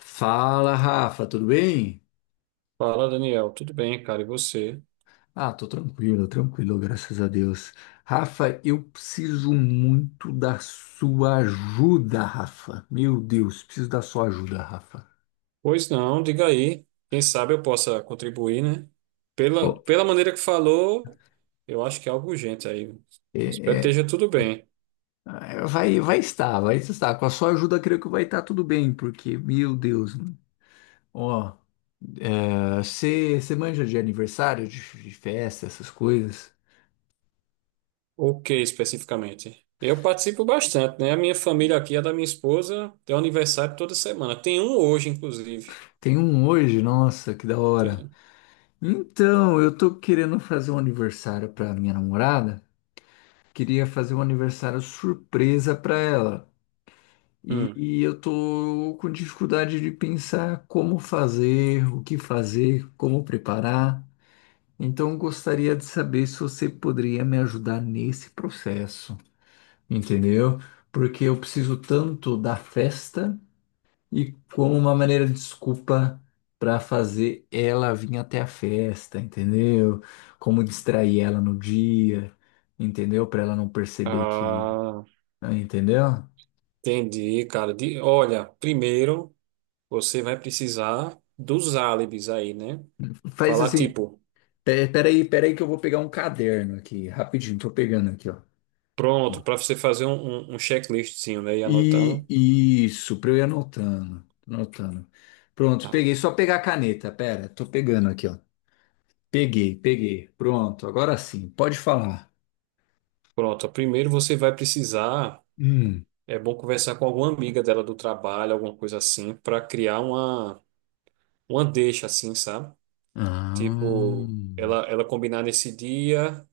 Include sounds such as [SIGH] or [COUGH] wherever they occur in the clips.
Fala, Rafa, tudo bem? Fala, Daniel. Tudo bem, cara? E você? Ah, tô tranquilo, tranquilo, graças a Deus. Rafa, eu preciso muito da sua ajuda, Rafa. Meu Deus, preciso da sua ajuda, Rafa. Pois não, diga aí. Quem sabe eu possa contribuir, né? Pela, Ó, pela maneira que falou, eu acho que é algo urgente aí. é, Espero que é, esteja tudo bem. é, vai estar. Com a sua ajuda, creio que vai estar tudo bem, porque, meu Deus, mano. Ó, você manja de aniversário, de festa, essas coisas? O que especificamente? Eu participo bastante, né? A minha família aqui, a da minha esposa, tem um aniversário toda semana. Tem um hoje, inclusive. Tem um hoje, nossa, que da hora. Tem. Então, eu tô querendo fazer um aniversário pra minha namorada. Queria fazer um aniversário surpresa para ela. E, Hum. e eu tô com dificuldade de pensar como fazer, o que fazer, como preparar. Então, eu gostaria de saber se você poderia me ajudar nesse processo, entendeu? Porque eu preciso tanto da festa e como uma maneira de desculpa para fazer ela vir até a festa, entendeu? Como distrair ela no dia, entendeu? Para ela não perceber que, Ah, entendeu? entendi, cara. Olha, primeiro você vai precisar dos álibis aí, né? Faz Falar assim, tipo. peraí que eu vou pegar um caderno aqui, rapidinho, tô pegando aqui, ó. Ó. Pronto, para você fazer um checklistzinho, né? E E anotando. isso, pra eu ir anotando, anotando. Pronto, Ah, peguei, só pegar a caneta, pera, tô pegando aqui, ó. Peguei, peguei, pronto, agora sim, pode falar. pronto, ó, primeiro você vai precisar, Hum. é bom conversar com alguma amiga dela do trabalho, alguma coisa assim, para criar uma deixa assim, sabe? Ah. Tipo, ela combinar nesse dia,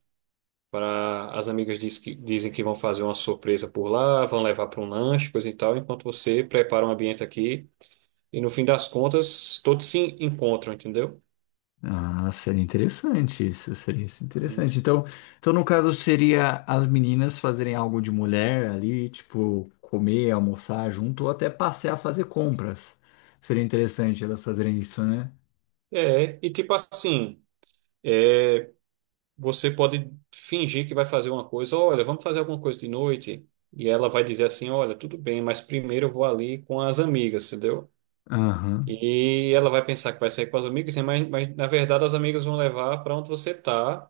para as amigas dizem que vão fazer uma surpresa por lá, vão levar para um lanche, coisa e tal, enquanto você prepara um ambiente aqui. E no fim das contas, todos se encontram, entendeu? Ah, seria interessante isso, seria isso Hum. interessante. Então, no caso, seria as meninas fazerem algo de mulher ali, tipo, comer, almoçar junto, ou até passear, fazer compras. Seria interessante elas fazerem isso, né? É, e tipo assim. é, Você pode fingir que vai fazer uma coisa, olha, vamos fazer alguma coisa de noite. E ela vai dizer assim, olha, tudo bem, mas primeiro eu vou ali com as amigas, entendeu? Aham. E ela vai pensar que vai sair com as amigas, né? Mas na verdade as amigas vão levar para onde você tá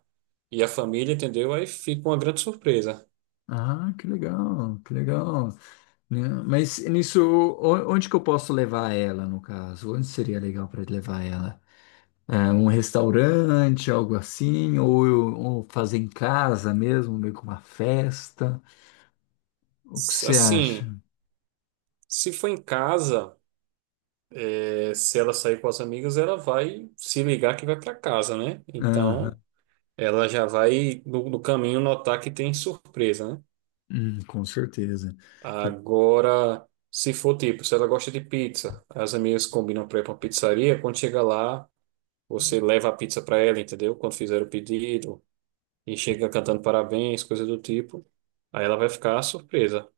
e a família, entendeu? Aí fica uma grande surpresa. Ah, que legal, que legal. Né? Mas nisso, onde que eu posso levar ela, no caso? Onde seria legal para levar ela? É, um restaurante, algo assim, ou fazer em casa mesmo, meio que uma festa? O que você acha? Assim, se for em casa, se ela sair com as amigas, ela vai se ligar que vai para casa, né? Aham. Então, ela já vai no caminho notar que tem surpresa, né? Com certeza. Tá- Agora, se for tipo, se ela gosta de pizza, as amigas combinam para ir para uma pizzaria, quando chega lá, você leva a pizza para ela, entendeu? Quando fizer o pedido e chega cantando parabéns, coisa do tipo. Aí ela vai ficar surpresa.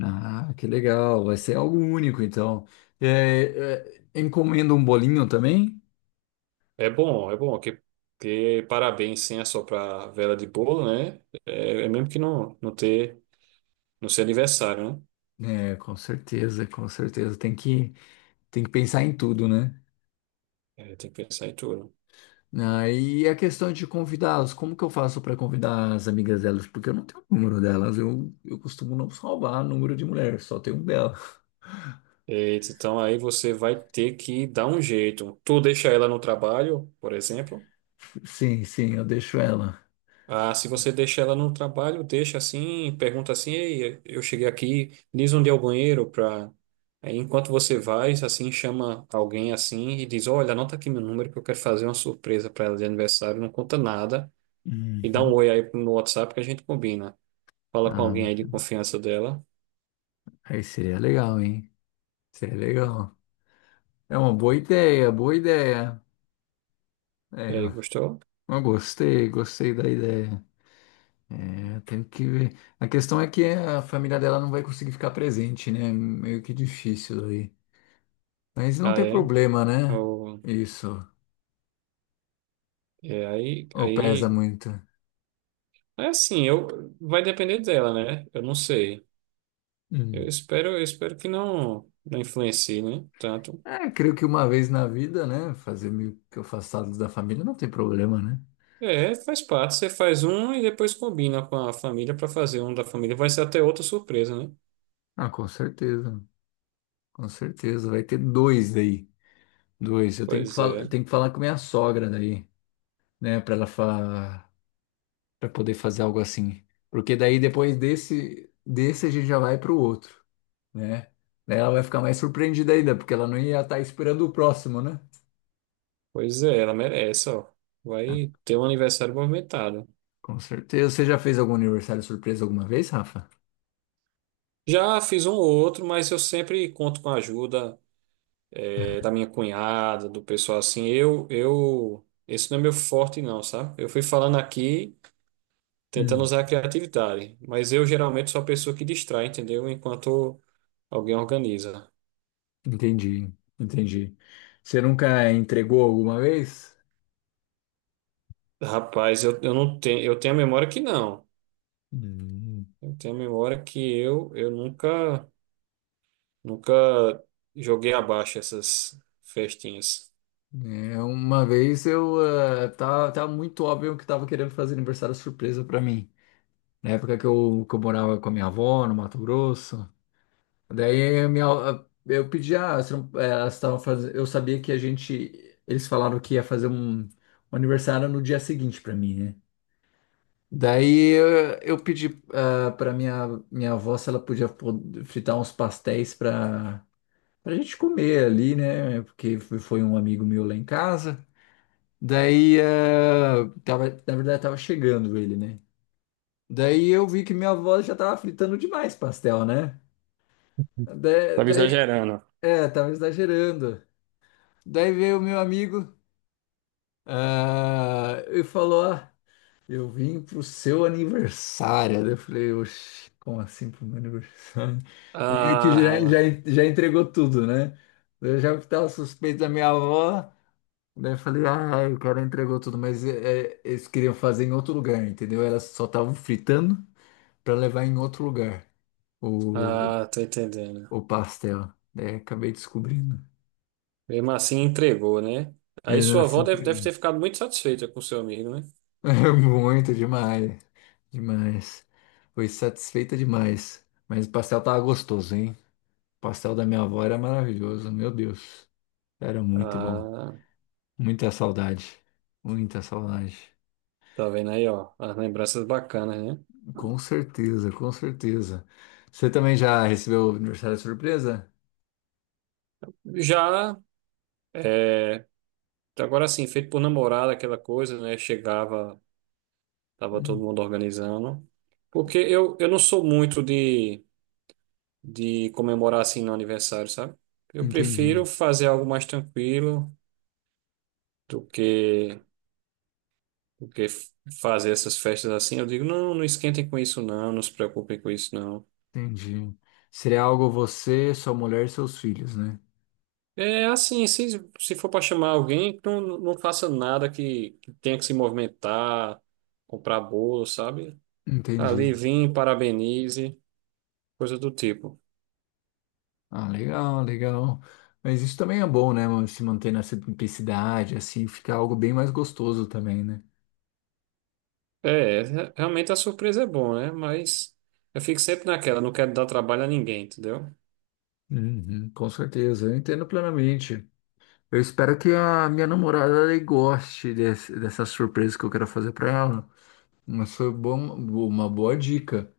Ah, que legal. Vai ser algo único, então. Encomenda um bolinho também? É bom que parabéns sem assoprar vela de bolo, né? É, é mesmo que não não ter não ser aniversário, né? É, com certeza, com certeza. Tem que pensar em tudo, né? É, tem que pensar em tudo. Ah, e a questão de convidá-los, como que eu faço para convidar as amigas delas? Porque eu não tenho o número delas, eu costumo não salvar número de mulher, só tenho um dela. Eita, então aí você vai ter que dar um jeito. Tu deixa ela no trabalho, por exemplo. [LAUGHS] Sim, sim, eu deixo ela. Ah, se você deixa ela no trabalho, deixa assim, pergunta assim, ei, eu cheguei aqui, diz onde é o banheiro para enquanto você vai, assim, chama alguém assim e diz, olha, anota aqui meu número que eu quero fazer uma surpresa para ela de aniversário, não conta nada e dá um Uhum. oi aí no WhatsApp que a gente combina. Fala com alguém Ah, aí de confiança dela. aí seria legal, hein? Seria legal. É uma boa ideia, boa ideia. É, E aí, gostou? eu gostei, gostei da ideia. É, tenho que ver. A questão é que a família dela não vai conseguir ficar presente, né? Meio que difícil aí. Mas não Ah, tem é. problema, né? Eu- Isso. é aí, Ou pesa aí muito. é assim, eu vai depender dela, né? Eu não sei. Eu Hum. espero, eu espero que não não influencie, né? Tanto. É, creio que uma vez na vida, né? Fazer meio que afastado da família não tem problema, né? É, faz parte. Você faz um e depois combina com a família para fazer um da família. Vai ser até outra surpresa, né? Ah, com certeza. Com certeza. Vai ter dois daí. Dois. Eu Pois é. tenho que falar com minha sogra daí, né? Pra ela fa. Para poder fazer algo assim. Porque daí depois desse a gente já vai para o outro, né? Daí ela vai ficar mais surpreendida ainda, porque ela não ia estar esperando o próximo, né? Pois é, ela merece, ó. Ah, Vai ter um aniversário movimentado. com certeza. Você já fez algum aniversário surpresa alguma vez, Rafa? Já fiz um ou outro, mas eu sempre conto com a ajuda, da minha cunhada, do pessoal assim. Esse não é meu forte não, sabe? Eu fui falando aqui tentando Hum, usar a criatividade, mas eu geralmente sou a pessoa que distrai, entendeu? Enquanto alguém organiza. entendi, entendi. Você nunca entregou alguma vez? Rapaz, eu não tenho, eu tenho a memória que não. Hum. Eu tenho a memória que eu nunca, nunca joguei abaixo essas festinhas. É, uma vez eu tá muito óbvio que tava querendo fazer aniversário surpresa para mim. Na época que eu morava com a minha avó no Mato Grosso. Daí eu pedi, elas estavam fazendo. Eu sabia que a gente. Eles falaram que ia fazer um aniversário no dia seguinte pra mim, né? Daí eu pedi pra minha avó se ela podia fritar uns pastéis pra gente comer ali, né? Porque foi um amigo meu lá em casa. Daí, na verdade, tava chegando ele, né? Daí eu vi que minha avó já tava fritando demais pastel, né? Da- Tava Daí, exagerando. Tava exagerando. Daí veio o meu amigo, e falou: Ah, eu vim pro seu aniversário. Daí eu falei: Oxi, como assim pro meu aniversário? Daí meio que já, já, Ah, já entregou tudo, né? Daí eu já tava suspeito da minha avó. Daí eu falei: Ah, o cara entregou tudo, mas eles queriam fazer em outro lugar, entendeu? Elas só estavam fritando para levar em outro lugar o, ah, tô entendendo. o pastel. Daí acabei descobrindo. Mesmo assim, entregou, né? Aí Eles sua avó assim, deve ter ficado muito satisfeita com seu amigo, né? [LAUGHS] Muito demais. Demais. Foi satisfeita demais. Mas o pastel tava gostoso, hein? O pastel da minha avó era maravilhoso, meu Deus. Era muito bom. Ah, Muita saudade. Muita saudade. tá vendo aí, ó, as lembranças bacanas, né? Com certeza, com certeza. Você também já recebeu o aniversário de surpresa? Já, é, agora sim, feito por namorada, aquela coisa, né? Chegava, tava todo Hum, mundo organizando. Porque eu não sou muito de comemorar assim no aniversário, sabe? Eu prefiro entendi, fazer algo mais tranquilo do que, do que fazer essas festas assim. Eu digo, não, não esquentem com isso, não, não se preocupem com isso, não. entendi. Seria algo você, sua mulher e seus filhos, né? É assim, se for para chamar alguém, não, não faça nada que tenha que se movimentar, comprar bolo, sabe? Ali, Entendi. vim, parabenize, coisa do tipo. Ah, legal, legal. Mas isso também é bom, né, mano? Se manter na simplicidade, assim, fica algo bem mais gostoso também, né? É, realmente a surpresa é bom, né? Mas eu fico sempre naquela, não quero dar trabalho a ninguém, entendeu? Uhum, com certeza, eu entendo plenamente. Eu espero que a minha namorada ela goste dessa surpresa que eu quero fazer pra ela. Mas foi bom, uma boa dica.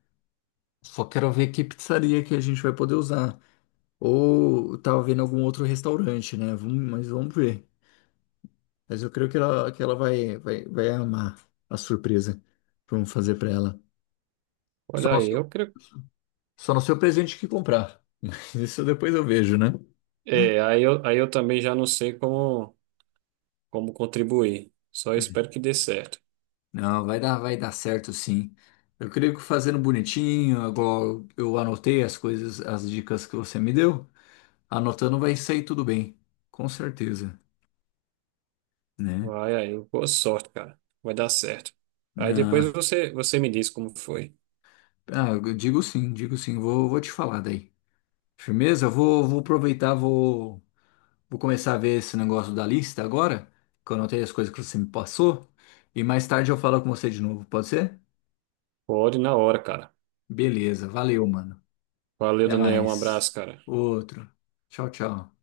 Só quero ver que pizzaria que a gente vai poder usar. Ou tava vendo algum outro restaurante, né? Vamos, mas vamos ver. Mas eu creio que ela, vai amar a surpresa que vamos fazer pra ela. Só Olha não aí, sei, eu creio. só não sei o presente que comprar. [LAUGHS] Mas isso depois eu vejo, né? É, aí eu também já não sei como, como contribuir. Só espero que dê certo. Não, vai dar certo sim. Eu creio que fazendo bonitinho, agora eu anotei as coisas, as dicas que você me deu. Anotando vai sair tudo bem, com certeza, né? Vai aí, boa sorte, cara. Vai dar certo. Aí depois Ah, você me diz como foi. ah, eu digo sim, vou te falar daí. Firmeza? Vou aproveitar, vou começar a ver esse negócio da lista agora, que eu anotei as coisas que você me passou, e mais tarde eu falo com você de novo, pode ser? Pode na hora, cara. Beleza, valeu, mano. Valeu, Até Daniel. Um mais. abraço, cara. Outro. Tchau, tchau.